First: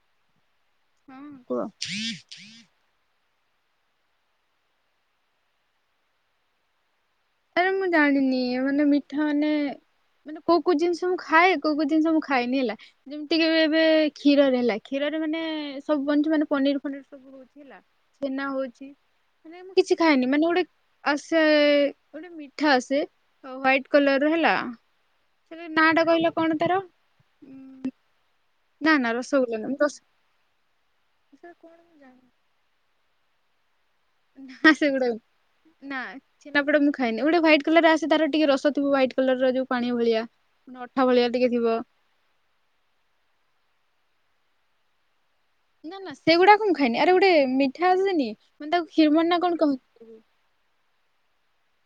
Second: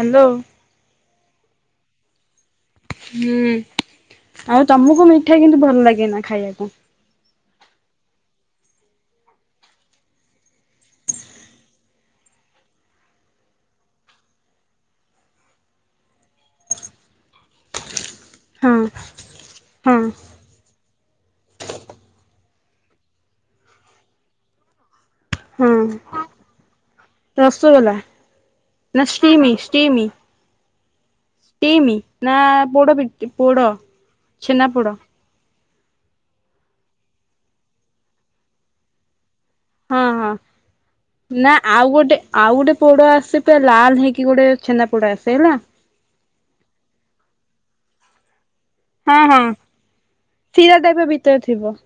Hello. ହଁ କୁହ? ହୁଁ, ଆଉ ତମକୁ ମିଠା କିନ୍ତୁ ଭଲ ଲାଗେ ନା ଖାଇବାକୁ? ହେରା ମୁଁ ଜାଣିନି ମାନେ ମିଠା ମାନେ ମାନେ କୋଉ କୋଉ ଜିନିଷ ମୁଁ ଖାଏ, କୋଉ ଜିନିଷ ମୁଁ ଖାଏନି ହେଲା। ଯେମିତିକି ଏବେ ଏବେ କ୍ଷୀରରେ ହେଲା, କ୍ଷୀରରେ ମାନେ ସବୁ ବନୁଛି ମାନେ ପନିର ଫନିର ସବୁ ହଉଛି। ହେଲା ଛେନା ହଁ ହଉଛି, ମାନେ ମୁଁ ହଁ କିଛି ଖାଏନି ମାନେ ଗୋଟେ ଆସେ ଗୋଟେ ମିଠା ଅ ହ୍ଵାଇଟ୍ କଲର ହେଲା, ହଁ ସେଟା ନାଁଟା କହିଲ କଣ ତାର? ରସଗୋଲା, ନା ଷ୍ଟିମ ରସଗୋଲା ନୁହଁ ରସ ଷ୍ଟିମ, କଣ ମୁଁ ଷ୍ଟିମ। ନା ଜାଣିନି ପୋଡ଼ପି ପୋଡ଼? ନା ସେଗୁଡ଼ାକ ନାଁ ଛେନାପୋଡ଼ ମୁଁ ଖାଏନି, ଗୋଟେ ହ୍ୱାଇଟ କଲର ଆସେ ତାର ଟିକେ ରସ ଥିବ ହ୍ୱାଇଟ୍ କଲରର ଯୋଉ ପାଣି ହଁ ଭଳିଆ ହଁ ପୁଣି ଅଠା ଭଳିଆ ଟିକେ ନା ଥିବ। ଆଉ ଗୋଟେ ଆଉ ଗୋଟେ ପୋଡ଼ ଆସେ ପୁରା ଲାଲ ହେଇକି ଗୋଟେ ଛେନାପୋଡ଼ ଆସେ ହେଲା। ନା ନା ସେଗୁଡାକ ମୁଁ ଖାଇନି, ଆରେ ଗୋଟେ ମିଠା ଆସେନି ମାନେ ତାକୁ ହଁ କ୍ଷୀରମନ ହଁ ନା କଣ କହୁନ୍ତିବି। ଶିରା ଟାଇପର ଭିତରେ ଥିବ।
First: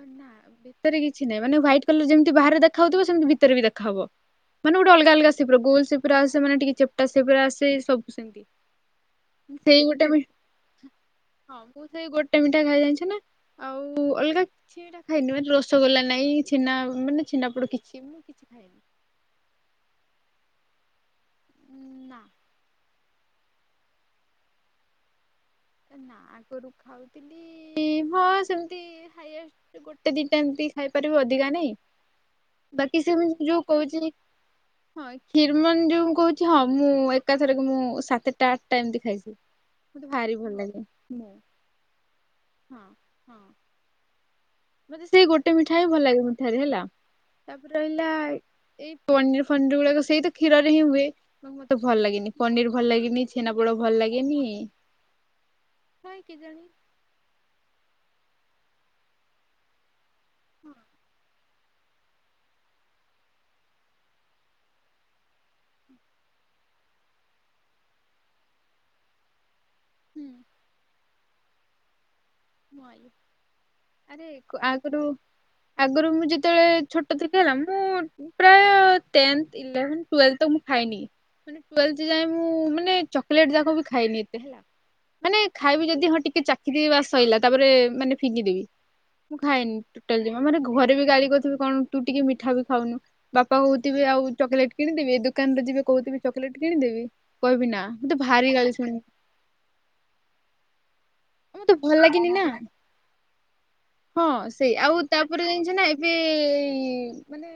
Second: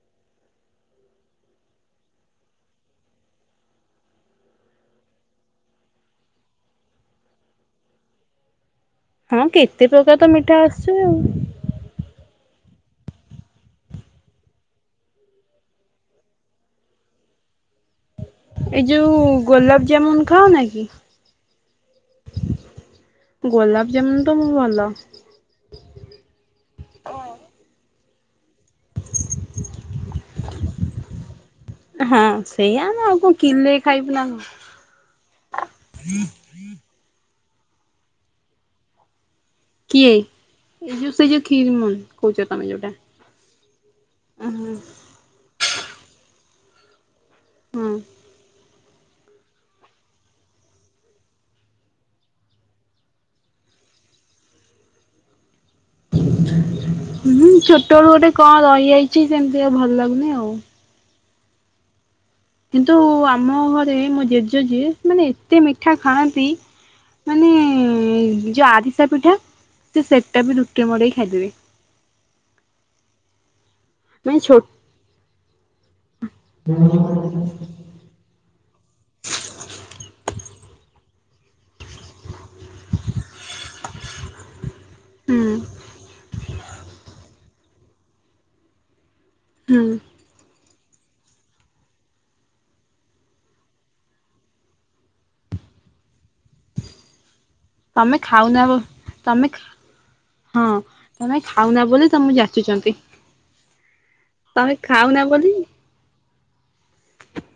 ନା ଭିତରେ କିଛି ନାହିଁ, ମାନେ ହ୍ୱାଇଟ୍ କଲର ଯେମିତି ବାହାରେ ଦେଖା ହଉଥିବ, ସେମିତି ଭିତରେ ବି ଦେଖାହବ। ମାନେ ଗୋଟେ ଅଲଗା ଅଲଗା ସେପର, ଗୋଲ ସେପ୍ର ଆସେ, ମାନେ ଟିକେ ଚେପଟା ସେପ୍ ର ଆସେ ସବୁ ସେମତି। ହଁ କେତେ ପ୍ରକାର ତ ମିଠା ଆସୁଛି ଆଉ। ହଁ ମୁଁ ସେଇ ଗୋଟେ ମିଠା ଖାଇବା ଜାଣିଛି ନା, ଆଉ ଅଲଗା କିଛିବିଟା ଖାଇନି ମାନେ ରସଗୋଲା ନାଇଁ, ଛେନା ମାନେ ଛେନାପୋଡ଼ କିଛି ମାନେ ମୁ କିଛି ଖାଇନି। ଏଇ ଯୋଉ ଗୋଲାପ ଜାମୁନ୍ ଖାଅନା କି? ନା ଗୋଲାପ ଜାମୁନ୍ ତ ମୁଁ ଭଲ। ଏ ନା ଆଗରୁ ଖାଉଥିଲି, ହଁ ସେମିତି ହାଇଏଷ୍ଟ ଗୋଟେ ଦିଇଟା ଏମିତି। ଖାଇପାରିବୁ ଅଧିକା ନାଇଁ, ହଁ ସେଇଆ ନା ବାକି ଆଉ କଣ ସେମିତି ଯୋଉ କିଲେ ଖାଇବୁ କହୁଛି ନା କଣ ହଁ ଷୀରମନ୍ ଯୋଉ ମୁଁ କହୁଛି ହଁ ମୁଁ ଏକାଥରକେ ମୁଁ ସାତଟା ଆଠଟା ଏମିତି ଖାଇଛି, କିଏ ମତେ ଭାରି ଭଲ ଲାଗେ ଏଇ ଯୋଉ ମୁଁ ସେଇ ଯୋଉ କ୍ଷୀରମନ୍ କହୁଛ ତମେ ହଁ। ଯୋଉଟା। ହଁ ଆଁ ହଁ। ମତେ ସେଇ ଗୋଟେ ମିଠା ହିଁ ଭଲଲାଗେ ମିଠାରେ ହେଲା, ତାପରେ ରହିଲା ହୁଁ ଏଇ ପନିର ଫନିର ଗୁଡ଼ାକ ସେଇତ କ୍ଷୀରରେ ହିଁ ହୁଏ। ତ ମତେ ଭଲ ଲାଗେନି ପନିର ଭଲ ଲାଗିନି ଛେନାପୋଡ଼ ଭଲ ଲାଗେନି। କାଇଁ କେଜାଣି? ଉଁହୁଁ ଛୋଟ ବେଳୁ ଗୋଟେ କଣ ରହିଯାଇଛି ସେମିତି ଆଉ ଭଲ ଲାଗୁନି ଆଉ। ହଁ କିନ୍ତୁ ଆମ ଘରେ ମୋ ଜେଜ ଯିଏ ସେ ମାନେ ଏତେ ମିଠା ଖାଆନ୍ତି। ମାନେ ଏଁ ଯୋଉ ଆରିସା ପିଠା ସେ ସେଟା ବି ରୁଟିରେ ମଡେଇ ଖାଇଦେବେ। ମୋ ଆଇ। ଆରେ ମାନେ ଛୋ ଆଗରୁ ଆଗରୁ ମୁଁ ଯେତେବେଳେ ଛୋଟ ଥିଲି ହେଲା ମୁଁ ମୁଁ ପ୍ରାୟ ଟେନ୍ଥ, ଇଲେଭେନ୍, ଟୁଏଲଥ୍ ମୁଁ ଖାଇନି। ମାନେ ଟୁଏଲ୍ଥେ ଯାଏ ମୁଁ ମାନେ ଚକଲେଟ ଯାକ ବି ଖାଇନି ଏତେ ହେଲା। ମାନେ ହୁଁ ଖାଇବି ଯଦି ହଁ ଟିକେ ଚାଖିଦେବି ବାସ୍ ସଇଲା ତାପରେ ମାନେ ଫିଙ୍ଗିଦେବି। ମୁଁ ଖାଏନି ହୁଁ ଟୋଟାଲ୍ ଯମା, ମାନେ ଘରେ ବି ଗାଳି କରୁଛନ୍ତି କଣ ତୁ ଟିକେ ମିଠା ବି ଖାଉନୁ? ବାପା କହୁଥିବେ ଆଉ ଚକେଲେଟ୍ କିଣିଦେବି, ଏ ଦୋକାନରେ ଯିବେ କହୁଥିବେ ଚକେଲେଟ କିଣିଦେବି ମୁ କହିବି ନା। ତମେ ମତେ ଭାରି ଖାଉନା ବ ଗାଳି ଶୁଣିମି। ତମେ ଖା, ହଁ ତମେ ଆଉ ମତେ ଖାଉନା ଭଲ ବୋଲି ଲାଗେନି ତମ ନା ଯାଚୁଛନ୍ତି। ହଁ ତମେ ସେଇ ଆଉ ଖାଉନା ତାପରେ ବୋଲି ଜାଣିଛ ନା ଏ ଏବେ ଏଇ ମାନେ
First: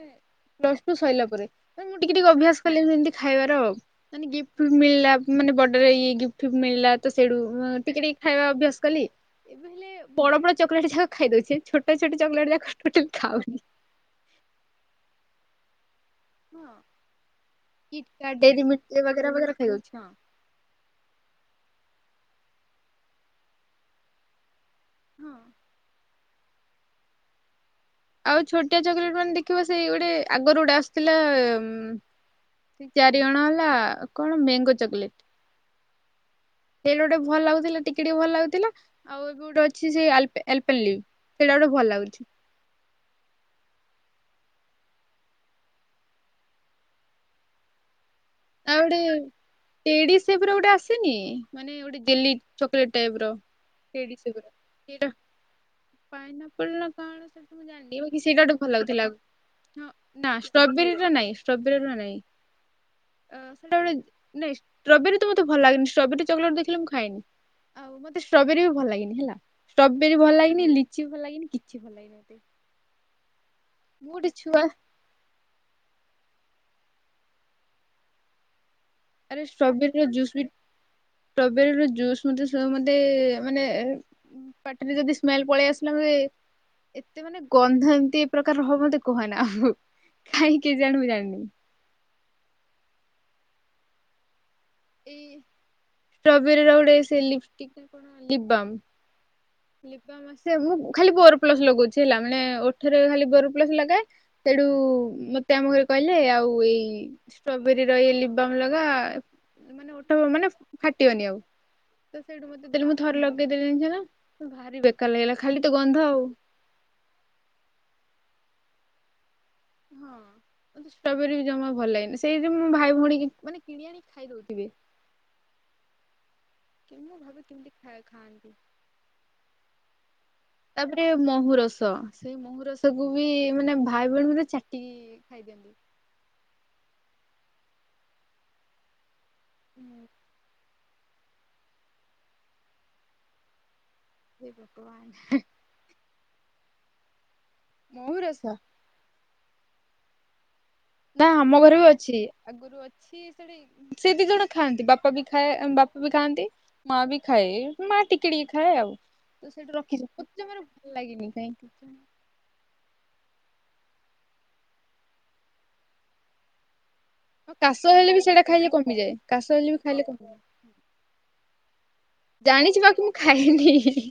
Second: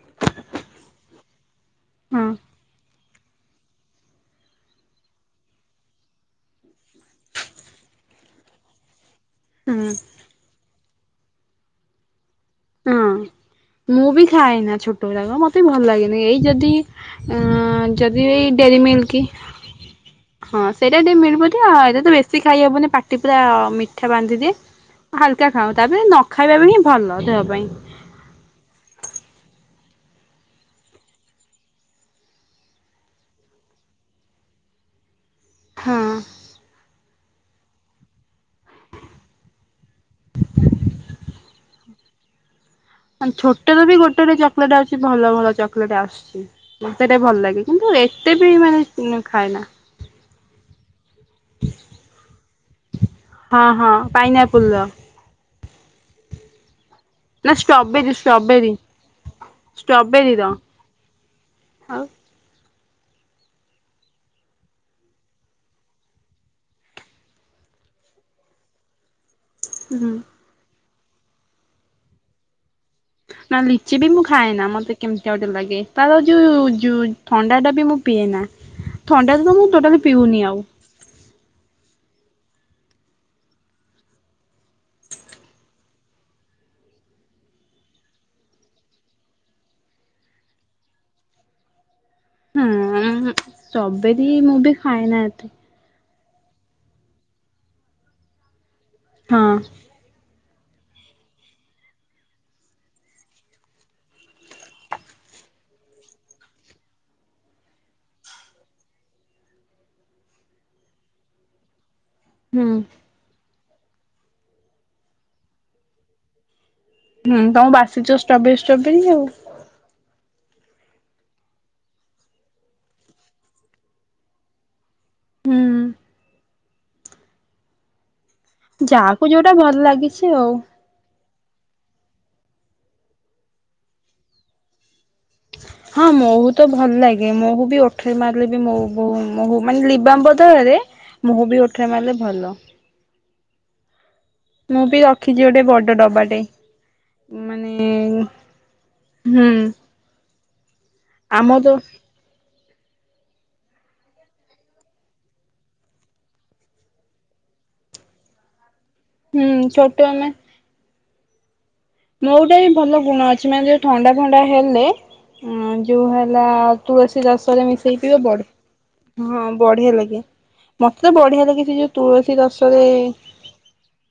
ପ୍ଲସଟୁ ସଇଲା ପରେ ନାଇଁ ମୁଁ ଟିକେ ହଁ ଟିକେ ଅଭ୍ୟାସ କଲି ଏମିତି ଖାଇବାର ମାନେ ଗିଫ୍ଟ ମିଳିଲା ମାନେ ବର୍ଡେ ର ଇଏ ଗିଫ୍ଟ ଫିଫ୍ଟ ମିଳିଲା ତ ସେଇଠୁ ମ ଟିକି ଟିକ ଖାଇବା ଅଭ୍ୟାସ କଲି। ହୁଁ। ବଡ଼ ବଡ଼ ଚକଲେଟ୍ ଯାକ ଖାଇ ଦଉଚି ଛୋଟ ଛୋଟ ଚକଲେଟ୍ ଯାକ ଗୋଟେ ବି ହଁ। ଖାଉନି। ମୁଁ ବି ଖାଏନା ଛୋଟ ଗୁରାକ ମ ଏତେ ଭଲ ଲାଗେନି ଏଇ ଯଦି ହଁ। ଅଁ ଅଁ ଯଦି କିଟକାଟ ଏଇ ଡେରି ମିଲ୍କ ଏ ମିଲ୍କି ବଗେରା ବଗେରା ଖାଇଦଉଛି ହଁ। ହଁ ସେଇଟା ଟିକେ ମିଳିବତି ଆ ଏଟା ତ ବେଶୀ ଖାଇହବନି ପାଟି ପୁରା ମିଠା ବାନ୍ଧିଦିଏ। ହଁ ହାଲକା ଖାଅ ତାପରେ ନ ଖାଇବା ବି ହିଁ ଭଲ ଦେହ ପାଇଁ। ଆଉ ଛୋଟିଆ ଚକଲେଟ ମାନେ ଦେଖିବ ସେଇ ଗୋଟେ ଆଗରୁ ଗୋଟେ ଆସୁଥିଲା ଏ ଏ ମ୍ ଦୁଇ ଚାରି ଅଣ ହେଲା କଣ ମେଙ୍ଗୋ ଚକଲେଟ୍। ହଁ। ୟେଲୋ ଟା ଭଲ ଲାଗୁଥିଲା ଟିକେ ଟିକେ ଭଲ ଲାଗୁଥିଲା। ଆଉ ଏବେ ଗୋଟେ ଅଛି ସେ ଆଲପେ ଏଲପେଲ ଲିବ ସେଇଟା ଗୋଟେ ଭଲ ଲାଗୁଛି। ମାନେ ଛୋଟ ରେ ବି ଗୋଟେରେ ଚକଲେଟ୍ ଆଉଚି ଭଲ ଭଲ ଚକଲେଟ୍ ଆସୁଚି। ମତେ ଏଟା ଭଲ ଲାଗେ କିନ୍ତୁ ରେ ମାନେ କିନୁ ଖାଏନି। ଏଡି ସେଫର ଗୋଟେ ଆସେନି ମାନେ ଗୋଟେ ଜେଲି ଚକଲେଟ୍ ଟାଇପର। ହଁ ହଁ ପାଇନିଆପୁଲ। ଏଇଟା ପାଇନ ଆପୁଲ ନା କଣ ନା ସେଟା ମୁଁ ଜାଣିନି ଷ୍ଟ୍ରବେରୀ ବାକି ସେଇଟା ଗୋଟେ ଷ୍ଟ୍ରବେରୀ ଭଲ ଲାଗୁଥିଲା ଆଗୁ ହଁ ନା ଷ୍ଟ୍ରବେରୀର ଷ୍ଟ୍ରବେରୀର ନାଇଁ ଷ୍ଟ୍ରବେରୀର ଆଉ ନାଇଁ। ହଁ ସେଟା ଗୋଟେ ନାଇଁ ଷ୍ଟ୍ରବେରୀ ତ ମତେ ଭଲ ଲାଗେନି ଷ୍ଟ୍ରବେରୀ ଚକଲେଟ ଦେଖିଲେ ମୁଁ ଖାଏନି। ଆଉ ମତେ ଷ୍ଟ୍ରବେରୀ ବି ଭଲ ଲାଗେନି ହେଲା ହୁଁ। ଷ୍ଟ୍ରବେରୀ ଭଲ ଲାଗିନି ଲିଚି ବି ଭଲ ଲାଗିନି କିଛି ଭଲ ଲାଗେନି ମତେ। ନାଁ ଲିଚି ବି ମୁଁ ଗୋଟେ ଛୁଆ ଖାଏନା ମତେ କେମିତିଆ ଗୋଟେ ଲାଗେ ତାର ଯୋଉ ଜୁ ଥଣ୍ଡାଟା ବି ମୁଁ ପିଏନା। ଆରେ ଥଣ୍ଡା ଟା ତ ମୁଁ ଷ୍ଟ୍ରବେରୀର ଟୋଟାଲି ଜୁସ୍ ବି ପିଉନି ଆଉ। ଷ୍ଟ୍ରବେରୀର ଜୁସ୍ ମତେ ସବୁ ମତେ ଏ ଏ ମାନେ ଏ ପାଟିରେ ଯଦି ସ୍ମେଲ ପଳେଇ ଆସିଲା ବଳେ ଏତେ ମାନେ ଗନ୍ଧ ଏମତି ପ୍ରକାରର ହବ ମତେ କୁହନା ଆଉ କାହିଁକି କେଜାଣି ମୁଁ ଜାଣିନି। ଷ୍ଟ୍ରବେରି ମୁଁ ବି ଖାଏନା ଏତେ। ଷ୍ଟ୍ରବେରୀ ର ଗୋଟେ ସେ ଲିପଷ୍ଟିକ ନା କଣ ଲିପବାମ୍ ହଁ। ଲିପବାମ୍ ଆସିବା ଆଗୁ ମୁଁ ଖାଲି ବୋର ପ୍ଲସ ଲଗାଉଚି ହେଲା ମାନେ ଓଠେରେ ଖାଲି ବୋର ପ୍ଲସ ଲଗାଏ। ସେଇଠୁ ମତେ ଆମ ଘରେ କହିଲେ ଆଉ ଏଇ ଷ୍ଟ୍ରବେରୀ ର ଏଇ ଲିପ୍ ବାମ୍ ଲଗା ମାନେ ଓଠ ମାନେ ଫାଟିବନି ଆଉ। ତ ସେଇଠୁ ହୁଁ ମତେ ଦେଲେ ମୁଁ ଥରେ ଲଗେଇ ଦେଲି ଜାଣିଚ ନା ଭାରି ବେକାର ଲାଗିଲା ଖାଲି ତ ଗନ୍ଧ ଆଉ। ହୁଁ ତମକୁ ବାସିଚ ଷ୍ଟ୍ରବେରୀ ଷ୍ଟ୍ରବେରୀ ଆଉ। ହଁ ମତେ ଷ୍ଟ୍ରବେରୀ ବି ଜମା ଭଲ ଲାଗେନି ସେଇ ଯୋଗୁ ମୁଁ ଭାଇ ଭଉଣୀ କି ମାନେ କିଣିବା ମେ ଖାଇଦଉଥିବେ। ହୁଁ। କି ମୁଁ ଭାବେ କେମିତି ଖା ଖାଆନ୍ତି। ଯାହାକୁ ଯୋଉଟା ଭଲ ଲାଗିଛି ଆଉ। ତାପରେ ମହୁ ରସ ସେଇ ମହୁ ରସକୁୁ ବି ମାନେ ଭାଇ ଭଉଣୀ ମତେ ଚାଟିକି କି ଖାଇଦିଅନ୍ତି। ହଁ ମହୁ ତ ଭଲ ଲାଗେ ମହୁ ବି ଓଠେରେ ମାରିଲେ ବି ମୋ ବୋ ମହୁ ମାନେ ହୁଁ ଲିପ୍ ବାମ ବଦଳରେ ମହୁ ବି ଓଠରେ ମାରିଲେ ଭଲ। ହେ ମୁଁ ବି ଭଗବାନ ରଖିଛି ଗୋଟେ ବଡ ଡବାଟେ। ମାନେ ମହୁ ରସ ହୁଁ। ଏଇଟା ଆମ ଘରେ ବି ଅଛି ଆଗରୁ ଅଛି। ସେ ଦି ଜଣ ଖାଆନ୍ତି ବାପା ବି ଖାଏ ବାପା ବି ଖାଆନ୍ତି। ମା ବି ଖାଏ ମା ଟିକେ ଟିକେ ଖାଏ ଆଉ। ତ ହୁଁ ସେଇଠୁ ଛୋଟ ରଖିଛି ଆମେ ମୋତେ ମାନେ ଭଲ ଲାଗିନି କାହିଁକି। ମହୁଟା ବି ଭଲ ଗୁଣ ଅଛି ମାନେ ଯୋଉ ଥଣ୍ଡା ଫଣ୍ଡା ହେଲେ ଯୋଉ ହେଲା। ତୁଳସୀ ଆଉ ରସରେ କାଶ ମିଶେଇ ହେଲେ ପିଇବ ବି ସେଇଟା ଖାଇଲେ କମିଯାଏ ବଢିଆ ହଁ କାଶ ହେଲେ ବି ବଢିଆ ଖାଇଲେ ଲାଗେ। କମିଯାଏ। ମତେ ବଢିଆ ଲାଗେ ପିଇବା କୁ। ଜାଣିଛି ବାକି ମୁଁ ଖାଇନି ହିଁ ହିଁ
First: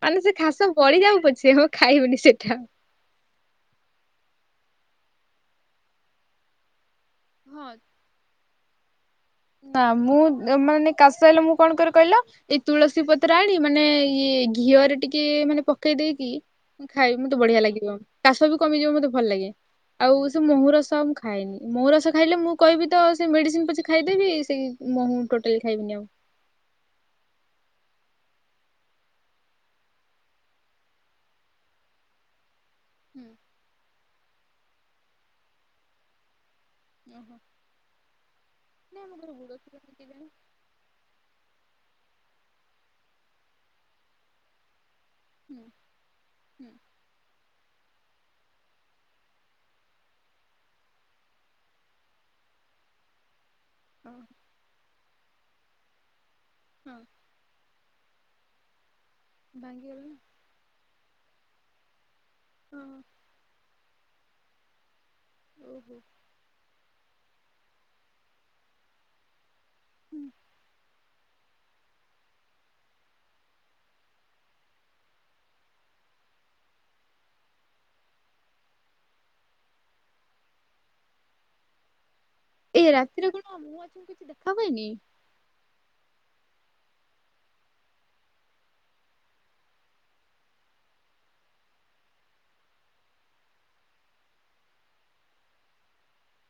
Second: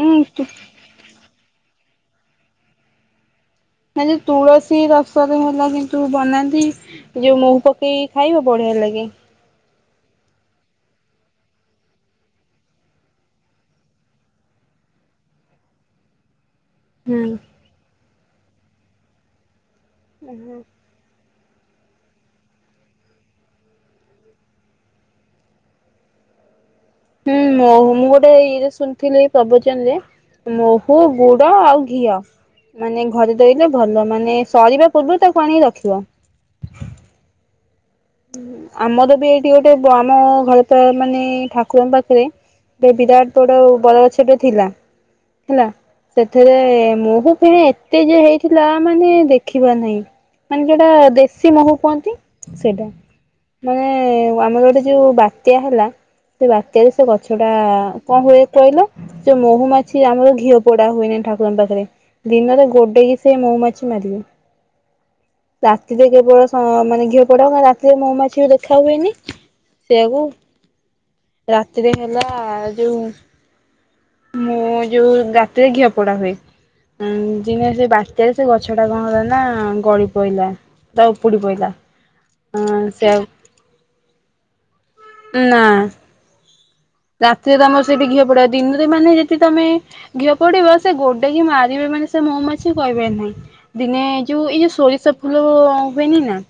ଉଁ ମାନେ ସେ କାଶ। ସରିଯାଉ ପଛେ ମୁଁ ଖାଇବିନି ସେଟା। ନା ଯେ ତୁଳସୀ ରସରେ ହେଲା କିନ୍ତୁ ତୁ ବନାନ୍ତି। ଯୋଉ ମହୁ ହଁ ପକେଇକି ଖାଇବା ବଢିଆ ଲାଗେ। ନା ମୁଁ ମାନେ କାଶ ହେଲେ ମୁଁ କଣ କରେ କହିଲ? ଏଇ ତୁଳସୀ ପତ୍ର ଆଣି ମାନେ ଇଏ ଘିଅରେ ଟିକେ ମାନେ ପକେଇ ଦେଇକି। ଖାଇବି ହୁଁ। ମତେ ବଢିଆ ଲାଗିବ କାଶ ବି କମିଯିବ ମତେ ଭଲ ଲାଗେ ଆଉ ସେ ମହୁ ରସ। ଖାଇନି ମହୁ ରସ ଖାଇଲେ ମୁଁ କହିବି ତ ସେ ମେଡ଼ିସିନ ପଛେ ଖାଇଦେବି ସେଇ ମହୁ ଟୋଟାଲି ଖାଇବିନି ଆଉ। ହୁଁ ମହୁ ମୁଁ ଗୋଟେ ଏଇ ଶୁଣିଥିଲି ପ୍ରବଚନରେ। ମହୁ ଗୁଡ ଆଉ ଘିଅ। ମାନେ ହୁଁ ଘରେ ଧୋଇଲେ ଭଲ ମାନେ ସରିବା ପୂର୍ବରୁ ତାକୁ ଆଣିକି ରଖିବ। ଓହୋ। ନାଇଁ ଆମ ଆମର ବି ଘରେ ଗୁଡ ଏଇଠି ଗୋଟେ କ୍ଷୀର ଆମ କେଜାଣି ଘର। ତ ମାନେ ଠାକୁରଙ୍କ ପାଖରେ ଗୋଟେ ବିରାଟ ବଡ ବର ଗଛଟେ ଥିଲା। ହୁଁ ହେଲା ସେଥିରେ ହୁଁ ମହୁ ଫେଣା ଏତେ ଯେ ହେଇଥିଲା ମାନେ ଦେଖିବା ନାହିଁ। ମାନେ ଯୋଉଟା ଦେଶୀ ମହୁ କୁହନ୍ତି ସେଇଟା। ମାନେ ହଁ ଆମର ଗୋଟେ ଯୋଉ ବାତ୍ୟା ହେଲା ସେ ବାତ୍ୟାରେ ହଁ ସେ ଗ। ଗଛ ଟା କଣ ହୁଏ କହିଲ ଯୋଉ ମହୁମାଛି ଭାଙ୍ଗିଗଲା ଆମର ଘିଅ ପୋଡା ହୁଏନି ଠାକୁରଙ୍କ ପାଖରେ। ଦିନରେ ହଁ ଗୋଡେଇକି ସେ ମହୁମାଛି ମାରିବେ ଓହୋ ରାତିରେ କେବଳ। ହଁ ମାନେ ଘିଅ ପୋଡାହୁଏ ରାତିରେ ମହୁମାଛି ବି ଦେଖା ହୁଏନି ସେଆକୁ। ହୁଁ। ରାତିରେ ହେଲା ଯୋଉ। ମୁଁ ଯୋଉ ରାତିରେ ଘିଅ ପୋଡା ହୁଏ। ଦିନ ସେ ବାତ୍ୟାରେ ସେ ଗଛ ଟା କଣ ହେଲା ନା ଗଳି ପଇଲା। ସେଟା ଉପୁଡ଼ି ପଇଲା। ହଁ ଏଇ ସେଆ ରାତିରେ କଣ ମହୁମାଛି କୁ କିଛି ଦେଖା ହୁଏନି। ନାଁ। ରାତିରେ ତମର ସେଇଠି ଘିଅ ପୋଡା ହୁଏ ଦିନରେ ମାନେ ଯଦି ତମେ। ଘିଅ ପୋଡିବ ସେ ଗୋଡେକ ମାରିବେ ମାନେ ସେ ମହୁ ମାଛି କହିବାର ନାହିଁ। ଦିନେ ଯୋଉ ଏଇ ଯୋଉ ସୋରିଷ ଫୁଲ ହୁଏନି ନା।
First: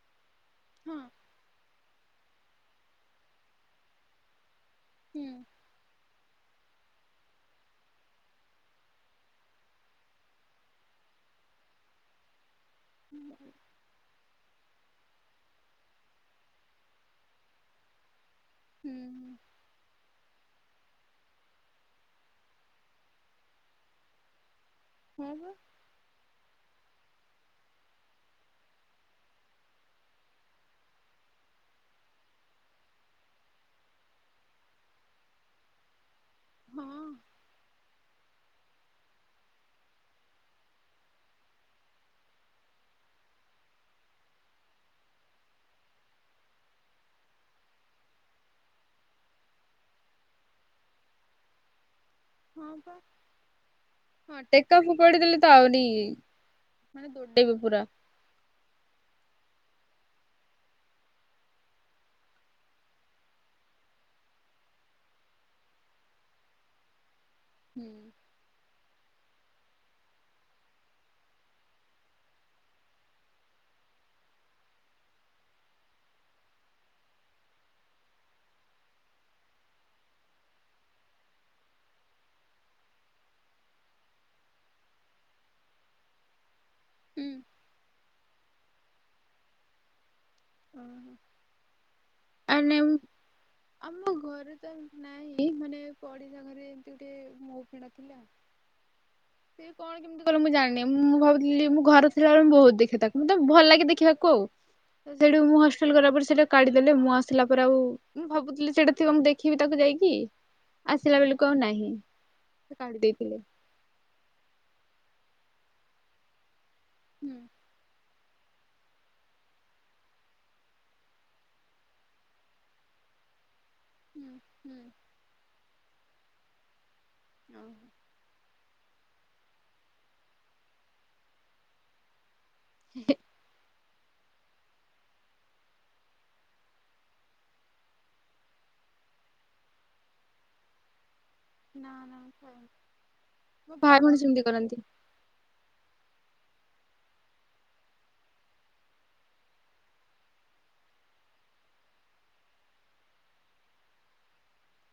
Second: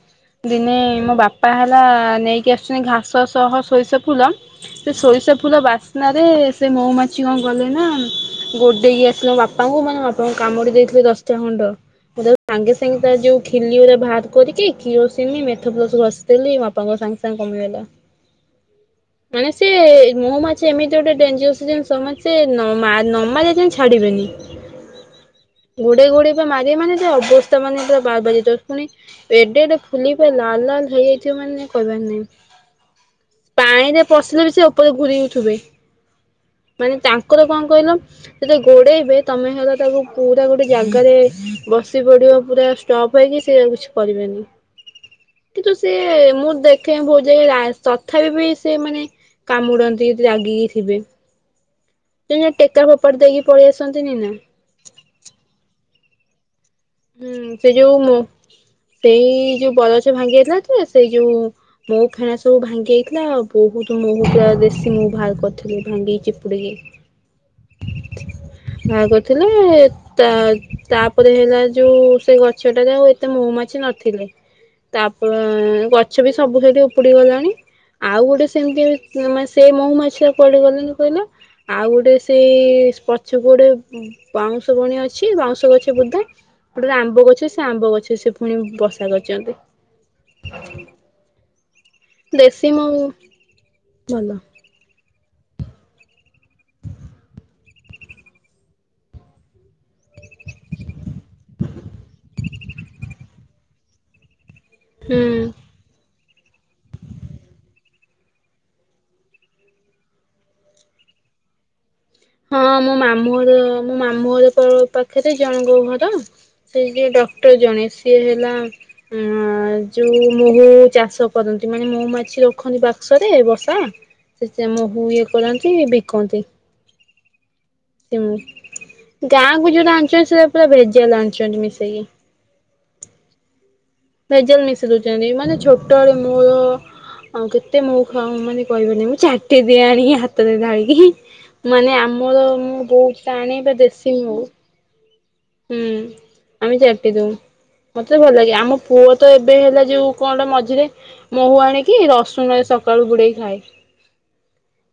ଦିନେ ହଁ ମୋ ବାପା ହେଲା ନେଇକି ଆସୁଛନ୍ତି ଘାସ ସହ ସୋରିଷ ଫୁଲ ସେ ହୁଁ ସୋରିଷ ଫୁଲ ବାସ୍ନାରେ ସେ ମହୁମାଛି କଣ କଲେ ନା ଗୋଡେଇକି ଆସିଲେ ବାପା ବାପାଙ୍କୁ ମାନେ ବାପାଙ୍କୁ କାମୁଡି ଦେଇଥିଲେ ଦଶଟା ଖଣ୍ଡ ତାକୁ ସାଙ୍ଗେ ସାଙ୍ଗେ ତା ଯୋଉ ଖିଲି ଗୁରା ବା କରିକି କିରୋସିନି ମେଥପ୍ଲସ ଘଷିଦେଲି ବାପାଙ୍କ ସାଙ୍ଗେ ସାଙ୍ଗେ କମିଗଲା। ହୁଁ ହୁଁ ମାନେ ସିଏ ମହୁମାଛି ଏମିତି ଗୋଟେ ଡେଞ୍ଜରିଅସ୍ ଜିନିଷ ମାନେ ସେ ନ ମା ନମାରିଲେ ଯାଏଁ ଛାଡ଼ିବେନି। ହଁ ବା। ଗୁଡ଼େଇ ଗୁଡ଼େଇ ବା ମାରିବେ ମାନେ ଅବସ୍ଥା ମାନେ ପୁରା ବାର ବାଜିବ ପୁଣି ଏଡେ ଏଡେ ଫୁଲି ପୁରା ଲାଲ ଲାଲ ହେଇଯାଇଥିଅ ମାନେ କହିବାର ନାଇଁ। ପାଣିରେ ପଶିଲେ ବି ସେ ଉପରେ ଘୁରି ହୋଉଥିବେ ମାନେ ହଁ ତାଙ୍କର କଣ କହିଲ? ସେତେ ଗୋଡେଇବେ ତମେ ହଲେ ତାକୁ ପୁରା ଗୋଟେ ଜାଗାରେ ବସି ପଡିବ ପୁରା ଷ୍ଟପ୍ ହେଇକି ସେ ଆଉ କିଛି କରିପାରିବେନି। କିନ୍ତୁ ସେ ମୁଁ ଦେଖେ ଭୋଉ ଯାଇ ରା ତଥାପି ବି ସେ ମାନେ କାମୁଡ଼ନ୍ତି ରାଗିକି ଥିବେ। ସେ ଯୋଉ ହଁ ଟେକା ବା ଫୋପାଡି ଦେଇକି ପାଳି ଆସନ୍ତିନି ନା ହଁ ଟେକା ଫୋପାଡ଼ିଦେଲେ ତ ଆଉରି ହୁଁ ସେ ଯୋଉ ସେଇ ଯୋଉ ବରଗଛ ଭାଙ୍ଗି ଯାଇଥିଲା ଯେ ସେଇ ଯୋଉ ମହୁଫେଣା ସବୁ ଭାଙ୍ଗି ଯାଇଥିଲା ଆଉ ବହୁତ ମୁହୁ ପୁରା ଦେଶୀ ମହୁ ବାହାର କରିଥିଲି ଭାଙ୍ଗି ଚିପୁଡିକି। ହୁଁ। ବାହାର କରିଥିଲି ତା ତାପରେ ହେଲା ଯୋଉ ସେ ଗଛଟା ଯାଉ ଏତେ ମହୁମାଛି ନଥିଲେ। ତାପରେ ଗଛ ବି ସବୁ ସେଇଠି ଉପୁଡି ଗଲାଣି। ଆଉ ଗୋଟେ ସେମିତି ସେଇ ମହୁମାଛିତା କୁଆଡେ ଗଲେଣି କହିଲ। ଆଉ ଗୋଟେ ସେଇ ପଛକୁ ଗୋଟେ ବାଉଁଶ ବଣୀ ଅଛି ବାଉଁଶ ଗଛ ବୁଦା ଗୋଟେ ଆମ୍ବ ହୁଁ ଗଛ ସେ ଆମ୍ବ ଗଛରେ ସେ ପୁଣି ବସା କରିଛନ୍ତି। ଆ ଦେଶୀ ନେଉ ମହୁ ଆମ ଭଲ ଘରେ ନାଇଁ ମାନେ ପଡିସା ଘରେ ଏମତି ଗୋଟେ ମହୁଫେଣା ଥିଲା। ସେ କଣ କି କି କଣ ମୁଁ ଜାଣିନି ମୁଁ ଭାବୁଥିଲି ମୁଁ ଘର ଥିଲାବେଳେ ବହୁତ ଦେଖି ତାକୁ ମତେ ଭଲ ଲାଗେ ଦେଖିବାକୁ ଆଉ। ସେ ସେଠୁ ହୁଁ। ମୁଁ ହଷ୍ ଗଲା ପରେ ସେଇଟା କାଢିଦେଲେ ମୁଁ ଆସିଲା ପରେ ଆଉ ମୁଁ ଭାବୁଥିଲି ସେଟା ଥିବ ମୁଁ ଦେଖିବି ତାକୁ ଯାଇକି। ଆସିଲା ବେଳକୁ ଆଉ ନାଇଁ। ହଁ ମୋ ମାମୁଁ ଘର ମୋ ମାମୁଁ ତ ଘର ପାଖରେ ଜଣଙ୍କ ଘର। ସେଇ ଯିଏ ହୁଁ। ଡକ୍ଟର ଜଣେ ସିଏ ହେଲା ଆ ଯୋଉ ମହୁ ଚାଷ କରନ୍ତି ମାନେ ମହୁମାଛି ରଖନ୍ତି ବାକ୍ସରେ ଆଁ ହୁଁ ସେ ହୁଁ ମହୁ ଇଏ କରନ୍ତି ବିକନ୍ତି। ହଁ। ହୁଁ ଗାଁକୁ ଯୋଉଟା ଆଣୁଚନ୍ତି ସେଟା ପୁରା ଭେଜାଲ ଆଣୁଛନ୍ତି ମିଶେଇକି। [unintelligible] ମେଜଲ ମିଶେଇ ଦଉଛନ୍ତି ମାନେ ଛୋଟଲୁ ମୋଳ ଅ କେତେ ମହୁ ଖାଉ ମାନେ କହିହବନି ମୁଁ ଚାଟି ଦିଏ ଆଣିକି ହାତରେ ଢାଳିକି। ନା ମାନେ ନା ଆମର ମୁଁ ବୋଉ ଆନେ ବା ମୋ ପୁରା ଭାଇ ଦେଶୀ ଭଉଣୀ ସେମିତି ମହୁ। କରନ୍ତି। ହୁଁ ଆମେ ଚାଟି ଦଉ। ମତେ ତ ଭଲ ଲାଗେ ଆମ ପୁଅ ତ ଏବେ ହେଲେ ଯୋଉ କଣ ମଝିରେ ମହୁ ଆଣିକି ରସୁଣରେ ସକାଳୁ ବୁଡେଇକି ଖାଏ।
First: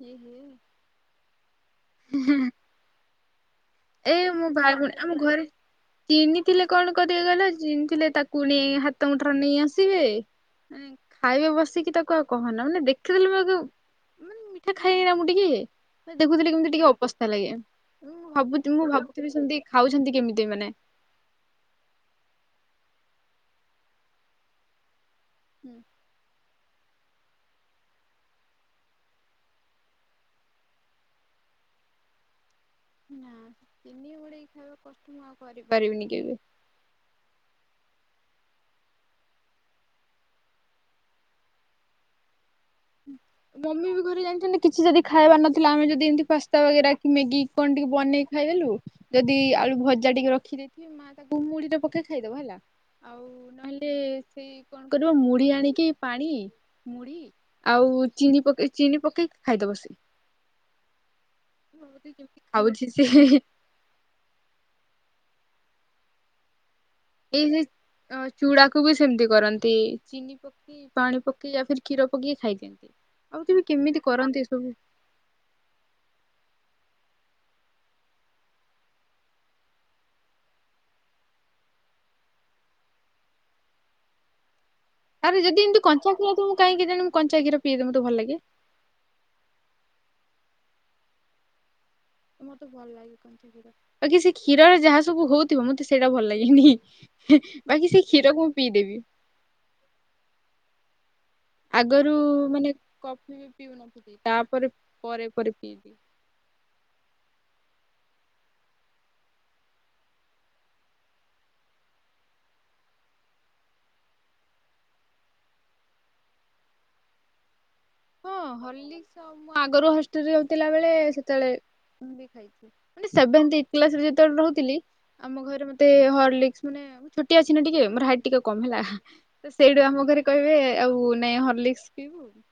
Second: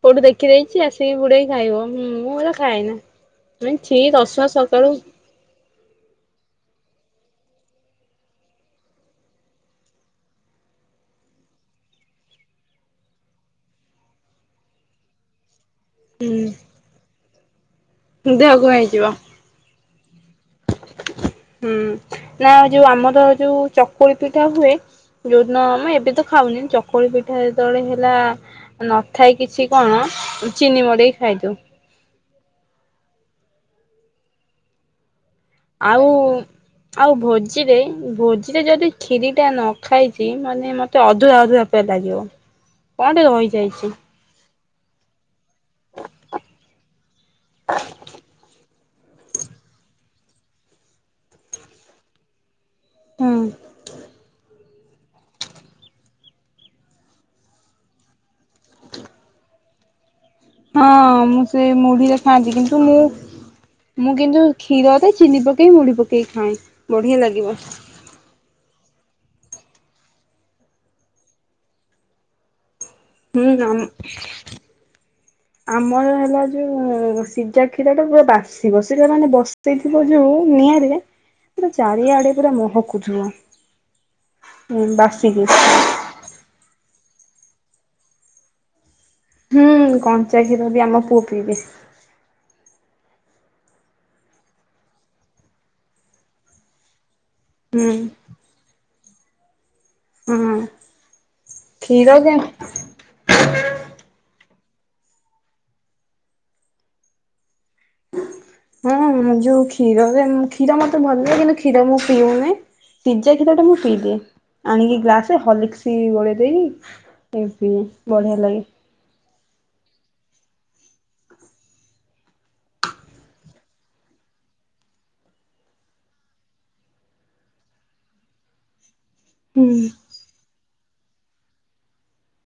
କୋଉଠୁ ଦେଖିଦେଇଛି ଆସିକି ବୁଡେଇକି ଖାଇବ ମୁଁ ହେରା ଖାଏନା। [unintelligible] ଛି ରସୁଣ ସକାଳୁ ମୁଁ ଘରେ ଚିନିଥିଲେ କଣ କରିବେ କହିଲେ ଚିନିଥିଲେ ତାକୁ ନେଇ ହାତ ମୁଠାର ନେଇ ଆସିବେ। ଏଁ ଖାଇବେ ବସିକି ତାକୁ ଆଉ କହନା ମାନେ ଦେଖିଦେଲେ ମତେ ଯୋଉ ମାନେ ମିଠା ଖାଏନି ନା ମୁଁ ଟିକେ [unintelligible] ଦେଖୁଥିଲି କେମିତି ଟିକେ ଅବସ୍ଥା ଲାଗେ। ଦେହକଣ ହେଇଯିବ। ବି ସେମିତି ଖାଉଛନ୍ତି କେମିତି ଏମାନେ। ହୁଁ ନା ଯୋଉ ଆମର ଯୋଉ ଚକୁଳି ପିଠା ହୁଏ। ଯୋଉଦିନ ମୁଁ ଏବେ ତ ଖାଉନି ଚକୁଳି ପିଠା ଯେତେବେଳେ ହେଲା। ନଥାଏ କିଛି କଣ ଚିନି ଉଁ ମଡ଼େଇ ଖାଇଦୋଉ। ନା ଚିନି ବୁଡ଼େଇକି ଖାଇବା କଷ୍ଟ ମୁଁ ଆଉ ଆଉ କରିପାରିବିନି କେବେ। ଆଉ ଭୋଜିରେ ଭୋଜିରେ ଯଦି କ୍ଷିରିଟା ନ ଖାଇଚି ମାନେ ମତେ ଅଧୁରା ଅଧୁରା ପ୍ରାୟ ଲାଗିବ। କଣ ଟେ ମମି ରହିଯାଇଛି। ବି ଘରେ ଜାଣିଛନ୍ତି କିଛି ଯଦି ଖାଇବା ନଥିଲା ଆମେ ଯଦି ଏମିତି ପାସ୍ତା ବଗେରା କି ମ୍ୟାଗି କଣ ଟିକେ ବନେଇକି ଖାଇଦେଲୁ। ଯଦି ଆଳୁ ଭଜା ଟିକେ ରଖିଦେଇଥିବି ମା ତାକୁ ମୁଢ଼ୀରେ ପକେଇ ଖାଇଦବ ହେଲା। ହୁଁ। ଏ ସେଇ କଣ କରିବ ମୁଢ଼ି ଆଣିକି ପାଣି ମୁଢ଼ି ଆଉ ଚିନି ପକେଇ ଚିନି ପକେଇକି ଖାଇଦବ ସେ। ହଁ ମୁଁ ସେ ମୁଢ଼ିରେ ଖାଆନ୍ତି କିନ୍ତୁ ଖାଉଛି ମୁଁ ସେ ମୁଁ କିନ୍ତୁ କ୍ଷୀରରେ ଚିନି ପକେଇ ମୁଢ଼ି ପକେଇ ଖାଏ ବଢ଼ିଆ ଲାଗିବ। ଅ ଚୁଡ଼ାକୁ ବି ସେମିତି କରନ୍ତି ଚିନି ପ କି ପାଣି ପକେଇ ଆଉ କିଛି କ୍ଷୀର ପକେଇକି ଖାଇଦିଅନ୍ତି ଆଉ ହୁଁ ତେବେ ଆମ କେମିତି କରନ୍ତି ଏସବୁ। ଆମର ହେଲା ଯୋଉ ସିଜା କ୍ଷୀରଟା ପୁରା ବାସିବ ସେଟା ମାନେ ବସ ସେଇଥିବ ଯୋଉ ନିଆଁରେ ପୁରା ଚାରିଆଡ଼େ ପୁରା ମହକୁଥିବ। ହୁଁ ବାସ୍ ଆହୁରି ଯଦି ଏମିତି କଞ୍ଚା କ୍ଷୀର ଦବୁ କାହିଁ କେଜାଣି ମୁଁ କଞ୍ଚା କ୍ଷୀର ପିଏ ଯେ ମୋତେ ଭଲ ଲାଗେ। ହୁଁ କଞ୍ଚା କ୍ଷୀର ବି ଆମ ପୁଅ ପିଇଦିଏ। ମତେ ଭଲ ଲାଗେ କ ବାକି ସେ କ୍ଷୀରରେ ଯାହା ସବୁ ହୋଉଥିବ ମତେ ସେରା ଭଲ ଲାଗେନି ହି। ବାକି ହୁଁ ସେ କ୍ଷୀରକୁ ମୁଁ ପିଇଦେବି। ହୁଁ। ଆଗରୁ ମାନେ କଫି ବି ପିଉନଥିଲ ତାପରେ ପରେ ପରେ ପିଇଲି। ହଁ ମତେ ଯୋଉ କ୍ଷୀରରେ କ୍ଷୀର ମତେ ଭଲ ଲାଗେ ହେଲେ କ୍ଷୀର ମୁଁ ପିଉନି। ସିଜା କ୍ଷୀରଟା ମୁଁ ପିଇଦିଏ ଆଣିକି ଗ୍ଲାସରେ ହଲିକ୍ସି ଗୋଳେଇ ଦେଇକି। ଏ [unintelligible] ହଁ ହର୍ଲିକ୍ସ ଆଉ ମୁଁ ଆଗରୁ ହଷ୍ଟେଲରେ ରହୁଥିଲା ବେଳେ ସେତେଳେ ବି ଖାଇ [unintelligible] ମାନେ ସେଭେନ୍ଥ ଏଇଟି କ୍ଲାସରେ ଯେତେବେଳେ ରହୁଥିଲି ଆମ ଘରେ ମତେ ହର୍ଲିକ୍ସ ମାନେ ମୁଁ ଛୋଟିଆ ଅଛି ନା ଟିକେ ମୋର ହାଇଟ ଟିକେ କମ୍ ହେଲା। ତ ସେଇଟା ହୁଁ। ଆମ ଘରେ କହିବେ ଆଉ ନାଇଁ ହର୍ଲିକ୍ସ ପିଇବୁ?